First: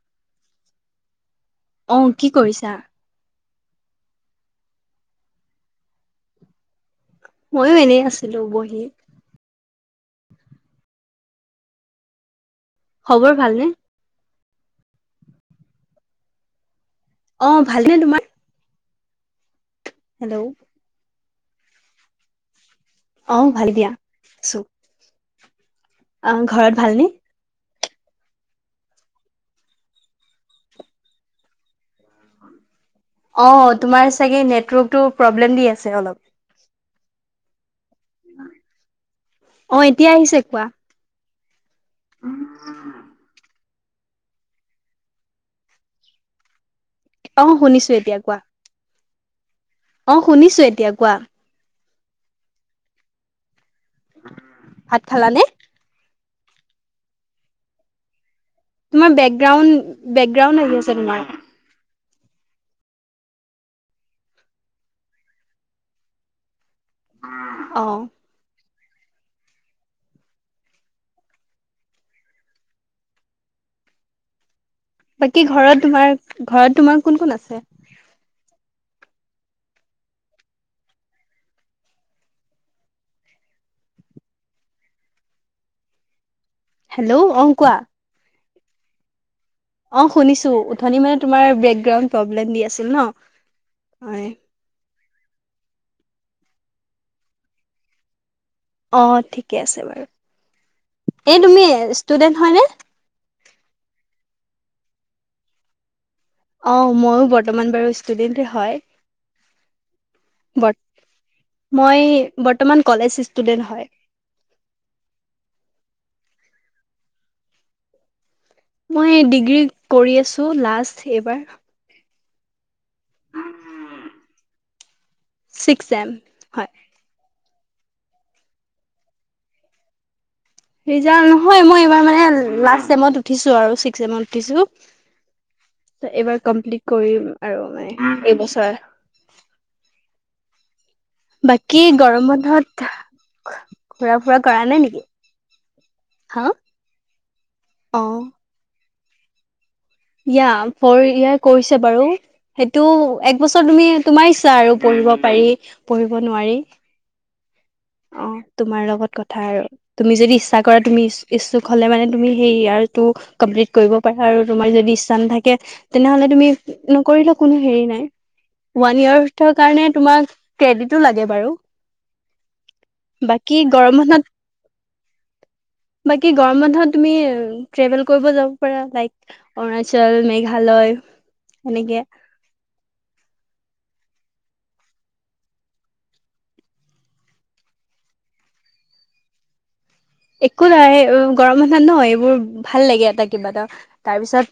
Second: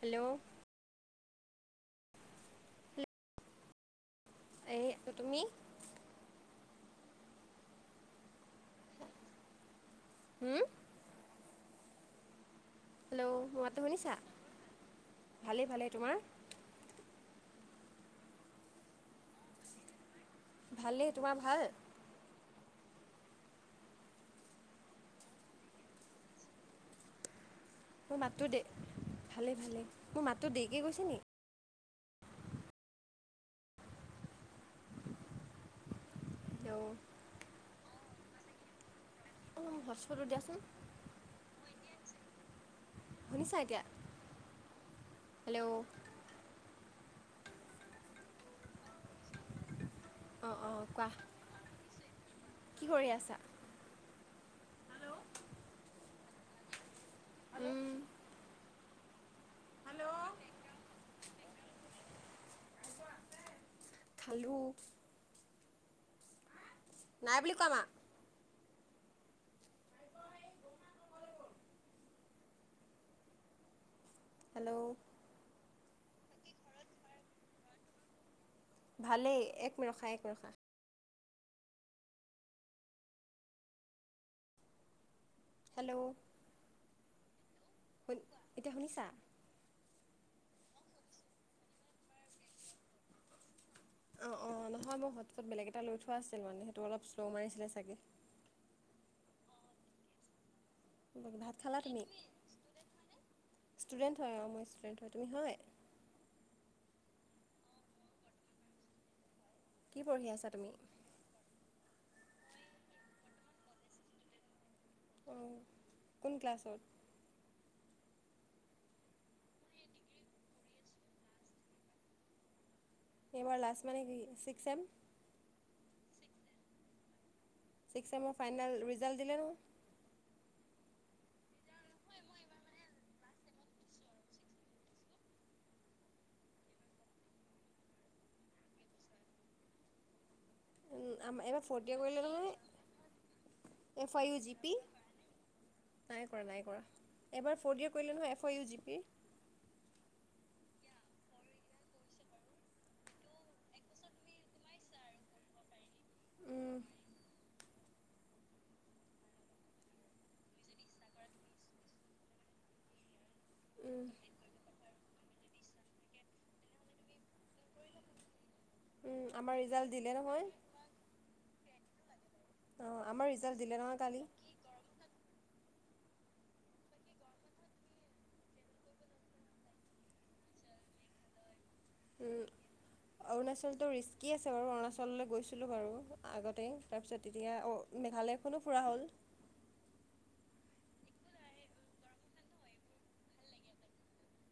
Hello অ কি কৰিছা? এ তুমি মইয়ো এনেই আছিলো বঢ়ি। হুম? খবৰ হেল্ল' ভালনে মাতটো শুনিছা? ভালেই ভালেই। তোমাৰ? অ ভালনে তোমাৰ? হেল্ল' ভালেই। তোমাৰ ভাল? অ, ভাল দিয়া আছো। অ, ঘৰত ভালনে? মোৰ মাতটো দে ভালেই ভালেই। মোৰ মাতটো দেৰিকে গৈছে নি? [unintelligible] অ, তোমাৰ চাগে নেটৱৰ্কটো প্ৰব্লেম দি আছে অলপ। হেল্ল' অ, অলপ এতিয়া হটস্পটটো আহিছে দিয়াচোন কোৱা। [unintelligible] শুনিছা এতিয়া? হেল্ল' অ, শুনিছো এতিয়া কোৱা। অ, অঁ শুনিছো অঁ এতিয়া কোৱা। কি কৰি আছা? ভাত খালানে? উম তোমাৰ বেকগ্ৰাউণ্ড বেকগ্ৰাউণ্ড আহি আছে তোমাৰ। খালো। নাই বুলি ক' অ মাক। হেল্ল' বাকী ঘৰত তোমাৰ, ঘৰত তোমাৰ কোন কোন আছে? ভালেই, এক মিনিট ৰখা, এক মিনিট ৰখা। হেল্ল', হেল্ল' অ, কোৱা। শুন এতিয়া শুনিছা? অ, শুনিছোঁ উঠনি মানে তোমাৰ বেকগ্ৰাউণ্ড প্ৰব্লেম দি আছিল ন'। হয়, অঁ অঁ নহয় মই [unintelligible] বেলেগ এটা লৈ থোৱা আছিল মানে সেইটো অলপ শ্ল' মাৰিছিলে চাগে। অ, ঠিকে আছে বাৰু। এই ভাত তুমি খালা ষ্টুডেন্ট হয়নে? ষ্টুডেণ্ট হয় অ, মই ষ্টুডেণ্ট হয়, তুমি হয়? অ, ময়ো বৰ্তমান বাৰু ষ্টুডেণ্টে হয়। কি পঢ়ি আছা তুমি? বৰ্ত- মই বৰ্তমান কলেজ ষ্টুডেন্ট হয়। অ, কোন ক্লাছৰ? মই ডিগ্ৰী কৰি আছো লাষ্ট এইবাৰ। এইবাৰ লাষ্ট মানে কি চিক্স চেম? ছিক্স চেম, হয়। চিক্স চেমৰ ফাইনেল ৰিজাল্ট দিলে নহয়। ৰিজাল্ট নহয়, মই এইবাৰ মানে লাষ্ট চমত উঠিছোঁ আৰু ছিক্সমত উঠিছোঁ। এইবাৰ কমপ্লিট কৰিম আৰু মানে এইবছৰ। এইবাৰ বাকী ফ'ৰ্থ ইয়েৰ কৰিলে গৰম নহয় বন্ধত এফ ঘুৰা আই ইউ ফুৰা জি কৰা পি নাই নেকি? নাই কৰা হা নাই কৰা, এবাৰ ফৰ্ ইয়াৰ কৰিলে নহয় এফ অ ইউ জি পিৰ। ইয়া, ফৌৰ ইয়াৰ কৰিছে বাৰু। সেইটো এক বছৰ তুমি তোমাৰ ইচ্ছা আৰু, পঢ়িব পাৰি পঢ়িব নোৱাৰি। অ [unintelligible] তোমাৰ লগত কথা আৰু, তুমি যদি ইচ্ছা কৰা তুমি ই-ইচ্ছুক হলে মানে তুমি সেই ইয়াৰটো কমপ্লিট কৰিব পাৰা আৰু। তোমাৰ যদি ইচ্ছা নাথাকে তেনেহলে তুমি নকৰিলেও কোনো হেৰি নাই। ওৱান আমাৰ ইয়েৰ কাৰণে ৰিজাল্ট দিলে তোমাক নহয় ক্ৰেডটো লাগে বাৰু। অ, আমাৰ বাকী ৰিজাল্ট দিলে নহয় কালি। ব গৰম বন্ধত তুমি ট্ৰেভেল কৰিব যাব পাৰা লাইক অৰুণাচল, মেঘা লয়। উম, অৰুনাচল ৰিস্কি আছে বাৰু অৰুণাচললৈ গৈছিলোঁ বাৰু আগতেই তাৰপিছত তেতিয়া মেঘালয়খনো ফুৰা হল। একো নহয় গৰম মাত ন এইবোৰ ভাল লাগে এটা কিবা এটা তাৰ পিছত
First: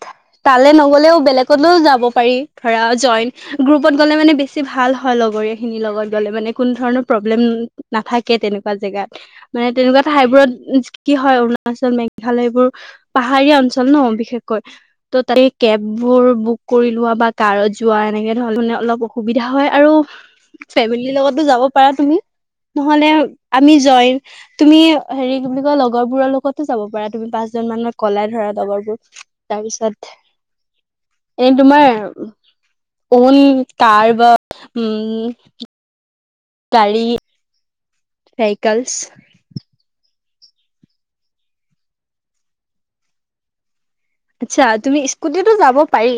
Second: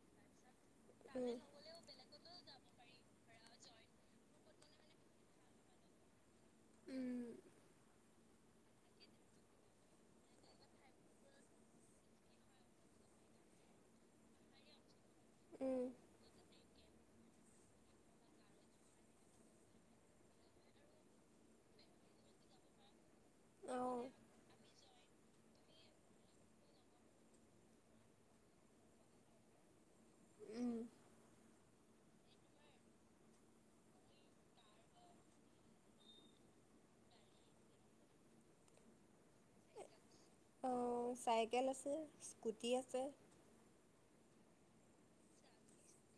তালে নগ'লেও তালৈ বেলেগলৈও যাব পাৰি ধৰা জইন গ্ৰপত গলে মানে বেছি ভাল হয় লগৰ খিনি লগত গলে, মানে কোনো ধৰণৰ প্ৰব্লেম উম নাথা কে তেনেকুৱা জেগাত, মানে তেনেকুৱা ঠাইবোৰত কি হয় অৰুণাচল মেঘালয় এইবোৰ পাহাৰীয়া অঞ্চল ন বিশেষকৈ, ত' উম কেববোৰ বুক কৰি লোৱা বা কাৰত যোৱা এনেকে ধৰণ মানে অলপ অসুবিধা হয় আৰু ফেমিলিৰ লগতো যাব পাৰা তুমি। নহলে আমি জয়ন অঁ তুমি হেৰি কি বুলি কয় লগৰ বোৰৰ লগতো যাব পাৰা তুমি পাঁচজন মানক ক'লাই ধৰা লগৰবোৰ, তাৰ পিছত উম এই তোমাৰ ফ'ন কাৰ বা উম, গাড়ী চাইকেলছ। অঁ চাইকেল আছে স্কুটি আছে। আচ্ছা তুমি স্কুটিটো যাব পাৰি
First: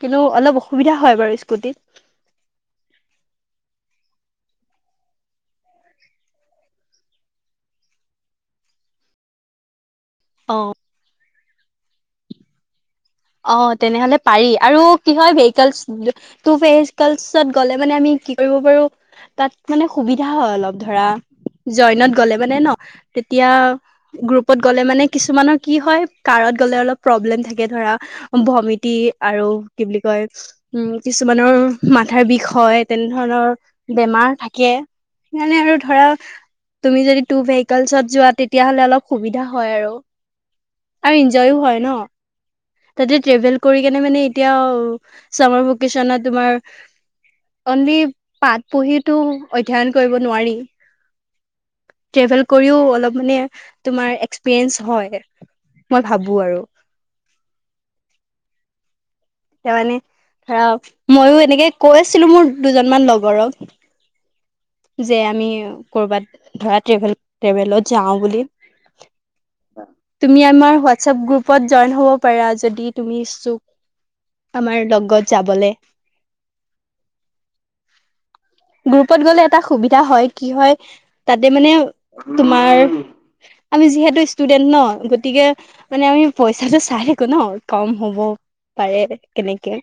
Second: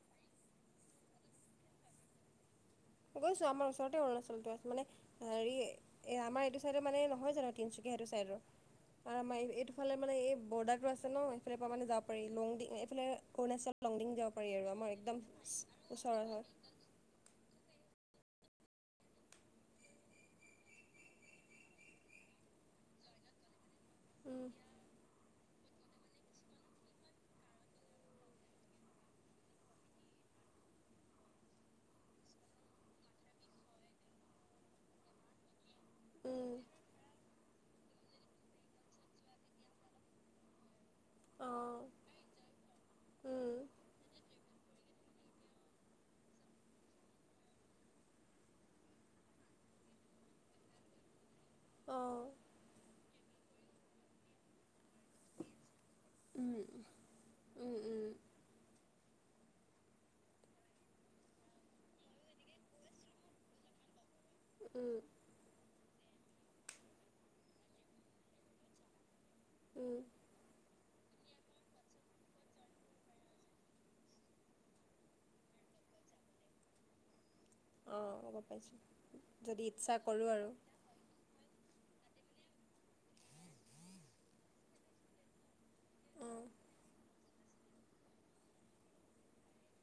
কিন্তু অলপ অসুবিধা হয় বাৰু স্কুটিত। [inaudible] গৈছো আমাৰ ওচৰতে অৰুণাচলতো আছ মানে হেৰি এ আমাৰ এইটো চাইডৰ মানে নহয় জানো তিনচুকীয়া? সেইটো চাইডৰ, আ আমাৰ এইটো ইফালে মানে এই অ বৰ্ডাৰটো আছে ন সিফালৰ পৰা মানে যাব পাৰি লং [unintelligible] অ তেনেহ'লে পাৰি আৰু কি একদম হয় ভেহিকেলছ ওচৰৰ হয় টু ভেহিকেলছত গ'লে মানে আমি কি কৰিব পাৰো তাত মানে সুবিধা হয় অলপ ধৰা। জইনত গ'লে মানে ন তেতিয়া উম, গ্ৰুপত গ'লে মানে কিছুমানৰ কি হয় কাৰত গ'লে অলপ প্ৰব্লেম থাকে ধৰা ভমিতিং আৰু কি বুলি কয় উম কিছুমানৰ মাথাৰ বিষ হয় তেনে ধৰণৰ বেমাৰ থাকে সেইকাৰনে আৰু ধৰা উম, তুমি যদি টু ভেহিকেলছত যোৱা তেতিয়াহ'লে অলপ সুবিধা হয় আৰু। আৰু এন্জয়ও হয় অ', ন। তাতে ট্ৰেভেল উম, কৰি কেনে মানে এতিয়াও চামাৰ ভেকেচনছ তোমাৰ অনলি পাত পহিটো অধ্যয়ন কৰিব নোৱাৰি, অ', ট্ৰেভেল কৰিও অলপ মানে তোমাৰ এক্সপিৰিয়েঞ্চ হয়। মই ভাবো আৰু। উম, উম, উম, তাৰ মানে ধৰা মইও এনেকে কৈ আছিলো মোৰ দুজনমান লগৰক উম, যে আমি কৰ'বাত ধৰা ট্ৰেভেল ট্ৰেভেলত যাও বুলি, উম, তুমি আমাৰ হোৱা হোৱাটসেপ গ্ৰুপত জইন হ'ব পাৰা যদি তুমি ইচ্ছুক আমাৰ লগত যাবলে। অ', গম পাইছোঁ গ্ৰুপত গ'লে এটা যদি ইচ্ছা সুবিধা হয় কৰোঁ কি আৰু হয় তাতে মানে তোমাৰ আমি যিহেতু ষ্টুডেন্ট ন গতিকে মানে আমি অ', পইচাটো চাই থাকো ন কম হ'ব পাৰে কেনেকে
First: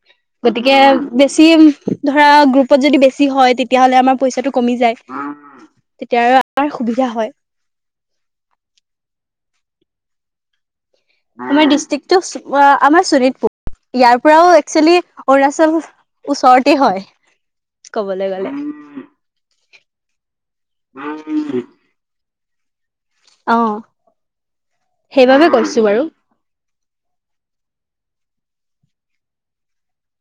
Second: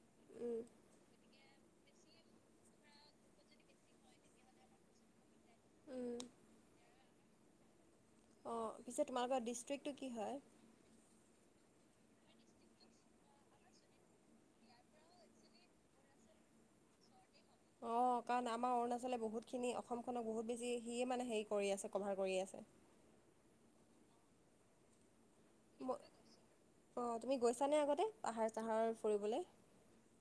উম, গতিকে বেছি ধৰা গ্ৰুপত যদি বেছি হয় তে তেতিয়াহ'লে আমাৰ পইচাটো কমি যায় উম, তেতিয়া আৰু আমাৰ সুবিধা হয়। অঁ পিছে তোমালোকৰ ডিষ্ট্ৰিক্টটো কি হয়? আমাৰ ডিষ্ট্ৰিক্টটো স আমাৰ শোণিতপুৰ। ইয়াৰ পৰাও একচুৱেলি অৰুণাচল ওচৰতে হয়। অ ক'বলৈ কাৰণ গ'লে আমাৰ অৰুণাচলে বহুতখিনি অসমখনক বহুত বেছি সিয়ে মানে হেৰি কৰি আছে কভাৰ কৰিয় আছে। অ সেইবাবে কৈছো বাৰু [unintelligible] অ তুমি গৈছানে আগতে পাহাৰ চাহাৰ ফুৰিবলৈ?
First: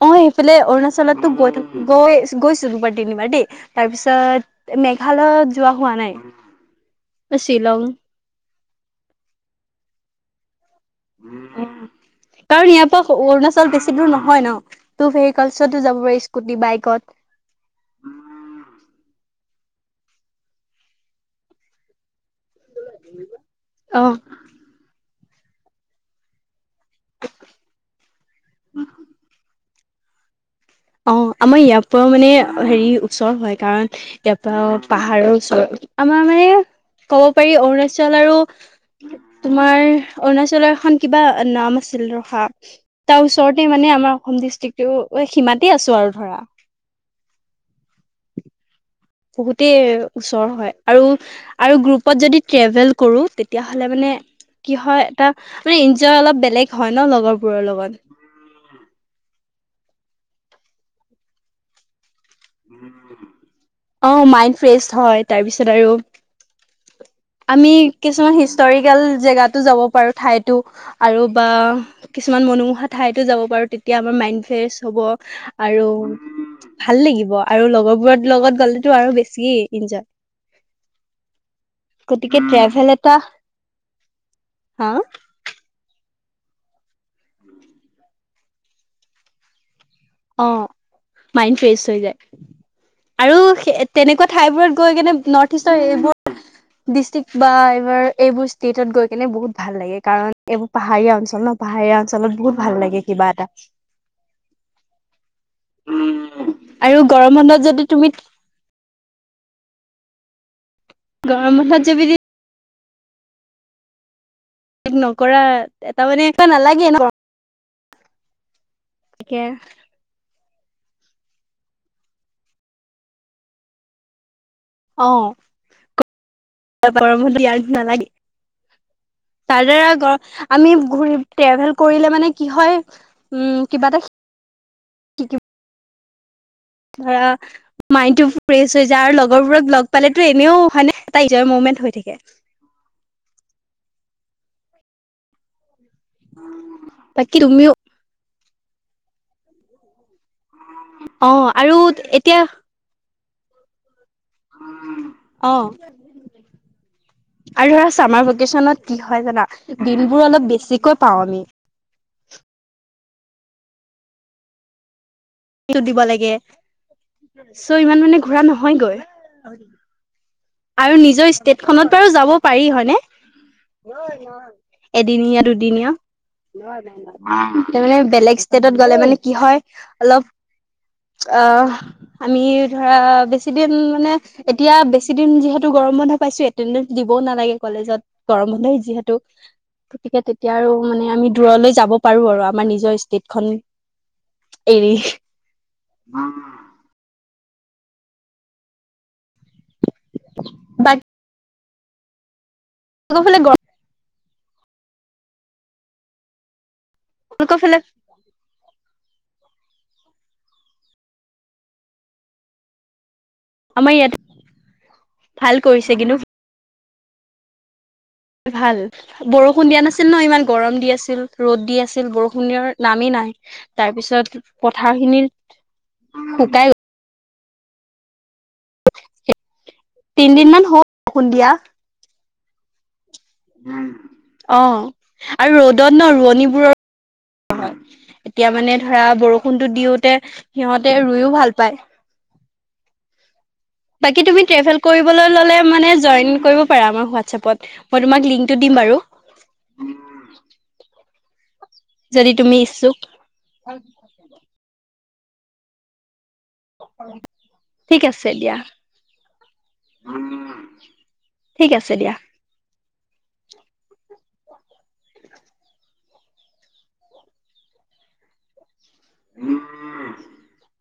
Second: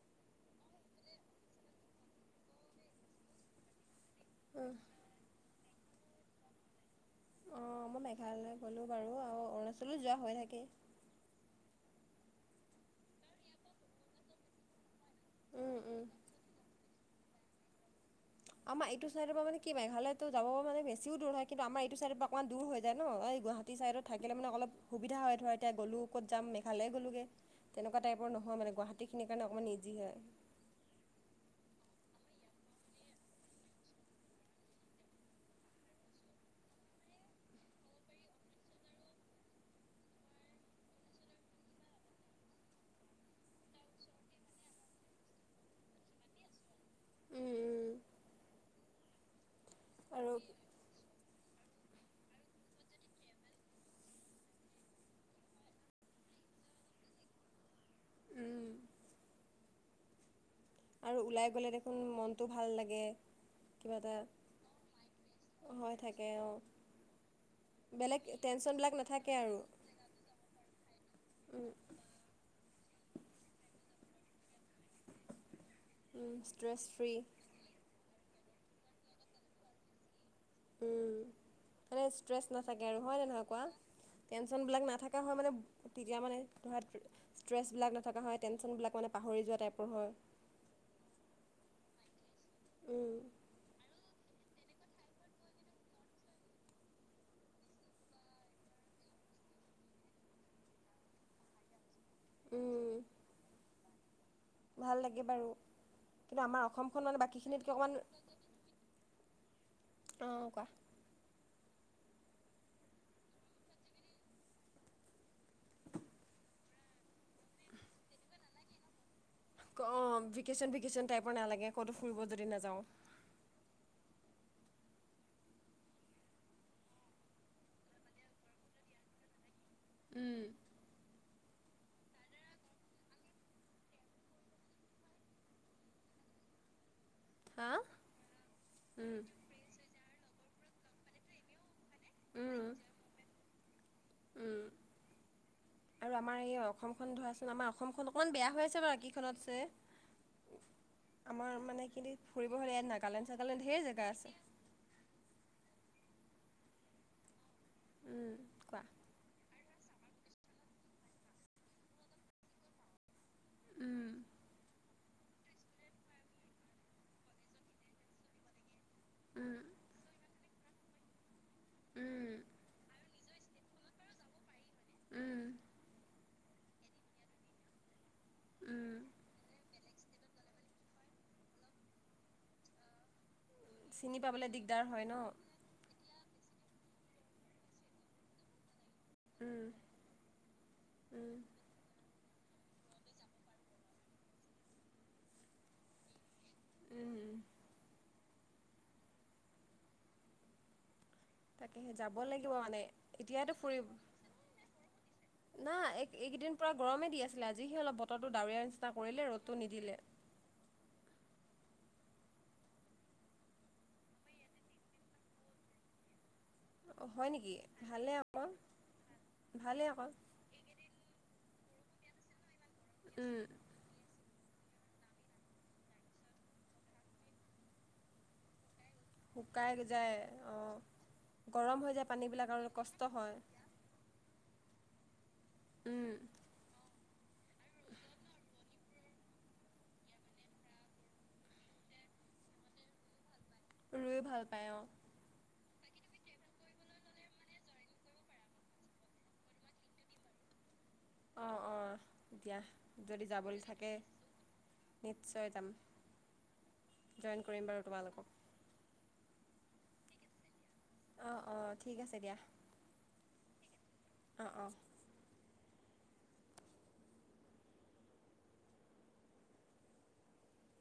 মই সেইফালে অৰুণাচলতটো গৈ থাকো গৈ গৈছো দুবাৰ তিনিবাৰ দেই তাৰপিছত মেঘালয়ত যোৱা হোৱা নাই বা শ্বিলং। হ'লো বাৰু আৰু অৰুণাচলত যোৱা হৈ থাকে। কাৰণ ইয়াৰ পৰা অৰুণাচল বেছি দূৰ নহয় ন। টু উম ভেহিকেলছতো উম। যাব পাৰি স্কুটি বাইকত। আমাৰ এইটো চাইডৰ পৰা মানে কি মেঘালয়টো যাব মানে বেছিও দূৰ হয় কিন্তু আমাৰ এইটো চাইড পৰা অকণমান দূৰ হৈ যায় ন এই গুৱাহাটী চাইডত অ', থাকিলে মানে অলপ সুবিধা হয় ধৰ এতিয়া গ'লো ক'ত যাম ভালেই গলোঁগে, তেনেকুৱা টাইপৰ নহয় মানে গুৱাহাটীখিনিৰ কাৰণে অকণমান ইজি হয়। অ আমাৰ ইয়াৰ পৰাও মানে হেৰি ওচৰ হয় কাৰণ ইয়াৰ পৰাও পাহাৰৰ ওচৰ আমাৰ মানে ক'ব পাৰি অৰুণাচল আৰু তোমাৰ অৰুণাচলৰ এখন কিবা নাম আছিল ৰখা তাৰ ওচৰতে মানে আমাৰ অসম ডিষ্ট্ৰিক্টো সীমাতে আছো আৰু ধৰা। উম উম বহুতেই আৰু ওচৰ হয় আৰু আৰু গ্ৰুপত যদি ট্ৰেভেল কৰোঁ তেতিয়াহ'লে মানে কি হয় এটা মানে এন্জয় অলপ বেলেগ হয় ন লগৰবোৰৰ লগত। উম আৰু ওলাই গ'লে দেখোন মনটো ভাল লাগে কিবা অ এটা। মাইণ্ড ফ্ৰেছ হয় তাৰপিছত আৰু হৈ থাকে অঁ আমি বেলেগ কিছুমান টেনশ্যনবিলাক হিষ্টৰিকেল নাথাকে জেগা আৰু যাব পাৰো ঠাইতো আৰু বা উম, কিছুমান মন মোহা ঠাইতো যাব পাৰো তেতিয়া আমাৰ মাইড ফ্ৰেছ হ'ব। আৰু উম, ষ্ট্ৰেছ ভাল ফ্ৰী লাগিব আৰু লগৰবোৰৰ লগত গ'লেতো আৰু বেছি এনজয় উম। মানে গতিকে ষ্ট্ৰেছ নাথাকে ট্ৰেভেল আৰু এটা হয় ন নহয় কোৱা টেনচনবিলাক হা নাথকা হয় মানে তেতিয়া মানে ধৰা ষ্ট্ৰেছবিলাক নথকা হয় টেনচননবিলাক মানে পাহৰি যোৱা টাইপৰ হয়। অ', মাইণ্ড ফ্ৰেছ হৈ উম, যায় আৰু তেনেকুৱা ঠাইবোৰত গৈ কেনে নৰ্থ ইষ্টৰ এইবোৰ ডিষ্ট্ৰিক্ট বা এইবাৰ এইবোৰ ষ্টেটত গৈ কেনে বহুত ভাল লাগে কাৰণ এইবোৰ পাহাৰীয়া অঞ্চল ন পাহাৰীয়া চলত বহুত ভাল লাগে উম, কিবা এটা কি আমাৰ আৰু অসমখন মানে গৰম বন্ধত বাকীখিনিতকে যদি অকমান তুমি অ', কোৱা। গৰম বন্ধত যাবি নকৰা এটা মানে একা নালাগে ন তাকে ভেকেশ্যন ভেকেশ্যন টাইপৰ নালাগে ক'তো ফুৰিব যদি নাযাওঁ। অ',। গৰম ইয়াৰ নালাগে। তাৰ দ্বাৰা উম, আমি ঘূৰি ট্ৰেভেল কৰিলে মানে কি হয় উ কিবা এটা শি ধৰা হা মাইণ্ড টো ফ্ৰেছ হৈ যায় আৰু উম, লগৰবোৰক লগ পালেতো এনেও হয়নে এটা ইজয়ৰ মুভমেন্ট হৈ থাকে। উম। উম। আৰু আমাৰ এই অসমখন বাকী ধৰাচোন আমাৰ তুমিও অসমখন অকমান বেয়া হৈ আছে বাৰু বাকীখনতছে। অ আমাৰ আৰু মানে কিন্তু এতিয়া ফুৰিব হলে ইয়াত নাগালেণ্ড, চাগালেণ্ড ঢেৰ জেগা আছে। অহ। আৰু ধৰা চমাৰ উম, কোৱা ভেকেশচনত কি হয় জানা বিলবোৰ অলপ বেছিকৈ পাওঁ আমি। উম। টো দিব লাগে চ' ইমান মানে ঘুৰা নহয়গৈ। আৰু নিজৰ ষ্টেট খনত বাৰু যাব পাৰি হয়নে। এদিনীয়া, দুদিনীয়া। [inaudible] তাৰ মানে বেলেগ ষ্টেটত গ'লে মানে কি হয় অলপ অ', আমি ধৰা বেছি দিন মানে চিনি পাবলৈ এতিয়া দিগদাৰ হয় বেছি ন দিন যিহেতু গৰম বন্ধ পাইছো এটেডেঞ্চ দিব নালাগে কলেজত গৰম বন্ধে যিহেতু। উম, গতিকে তেতিয়া আৰু মানে আমি উম, দূৰলৈ যাব পাৰো আৰু আমাৰ নিজৰ ষ্টেট খন এৰি উম, উ। বা তাকে সে যাব লাগিব মানে ফালে এতিয়াটো ফুৰিব না, এইকেইদিন পূৰা গৰমে দি আছিলে গৰমলোকৰ আজি ফালে সি অলপ বতৰো ডাৱৰীয়া নিচিনা কৰিলে ৰ'দটো নিদিলে। আমাৰ ইয়াত ভাল কৰিছে কিন্তু। অ', হয় নেকি। ভালেই আকৌ ভাল বৰষুণ দিয়া ভালেই আকৌ নাছিল ন ইমান গৰম দি আছিল, ৰ'দ দি আছিল, বৰষুণ দিয়াৰ নামি নাই উম, তাৰ পিছত পথাৰ খিনিত শুকাই শুকাই যায়। তিনদিন মান অ', হ'ল বৰষুণ দিয়া গৰম হৈ যায় পানী বিলাক আৰু কষ্ট হয়। অ', আৰু ৰ'দত ন ৰোৱনিবোৰৰ [inaudible] এতিয়া মানে ধৰা বৰষুণতটো দিওতে সিহঁতে ৰুইও ভাল পায়। ৰুই বাকী ভাল তুমি পায় ট্ৰেভেল অঁ কৰিবলৈ ল'লে মানে জৈন কৰিব পৰা আমাৰ হোৱাতচাপত, মই তোমাক লিংকটো দিম বাৰু। [inaudible] অ', অ', যদি তুমি দিয়া ইচ্ছুক যদি যাবলৈ থাকে, নিশ্চয় যাম। [unintelligible] জইন কৰিম বাৰু ঠিক তোমালোকক আছে দিয়া। অ', অ', ঠিক আছে দিয়া। অ', অ'। [inaudible]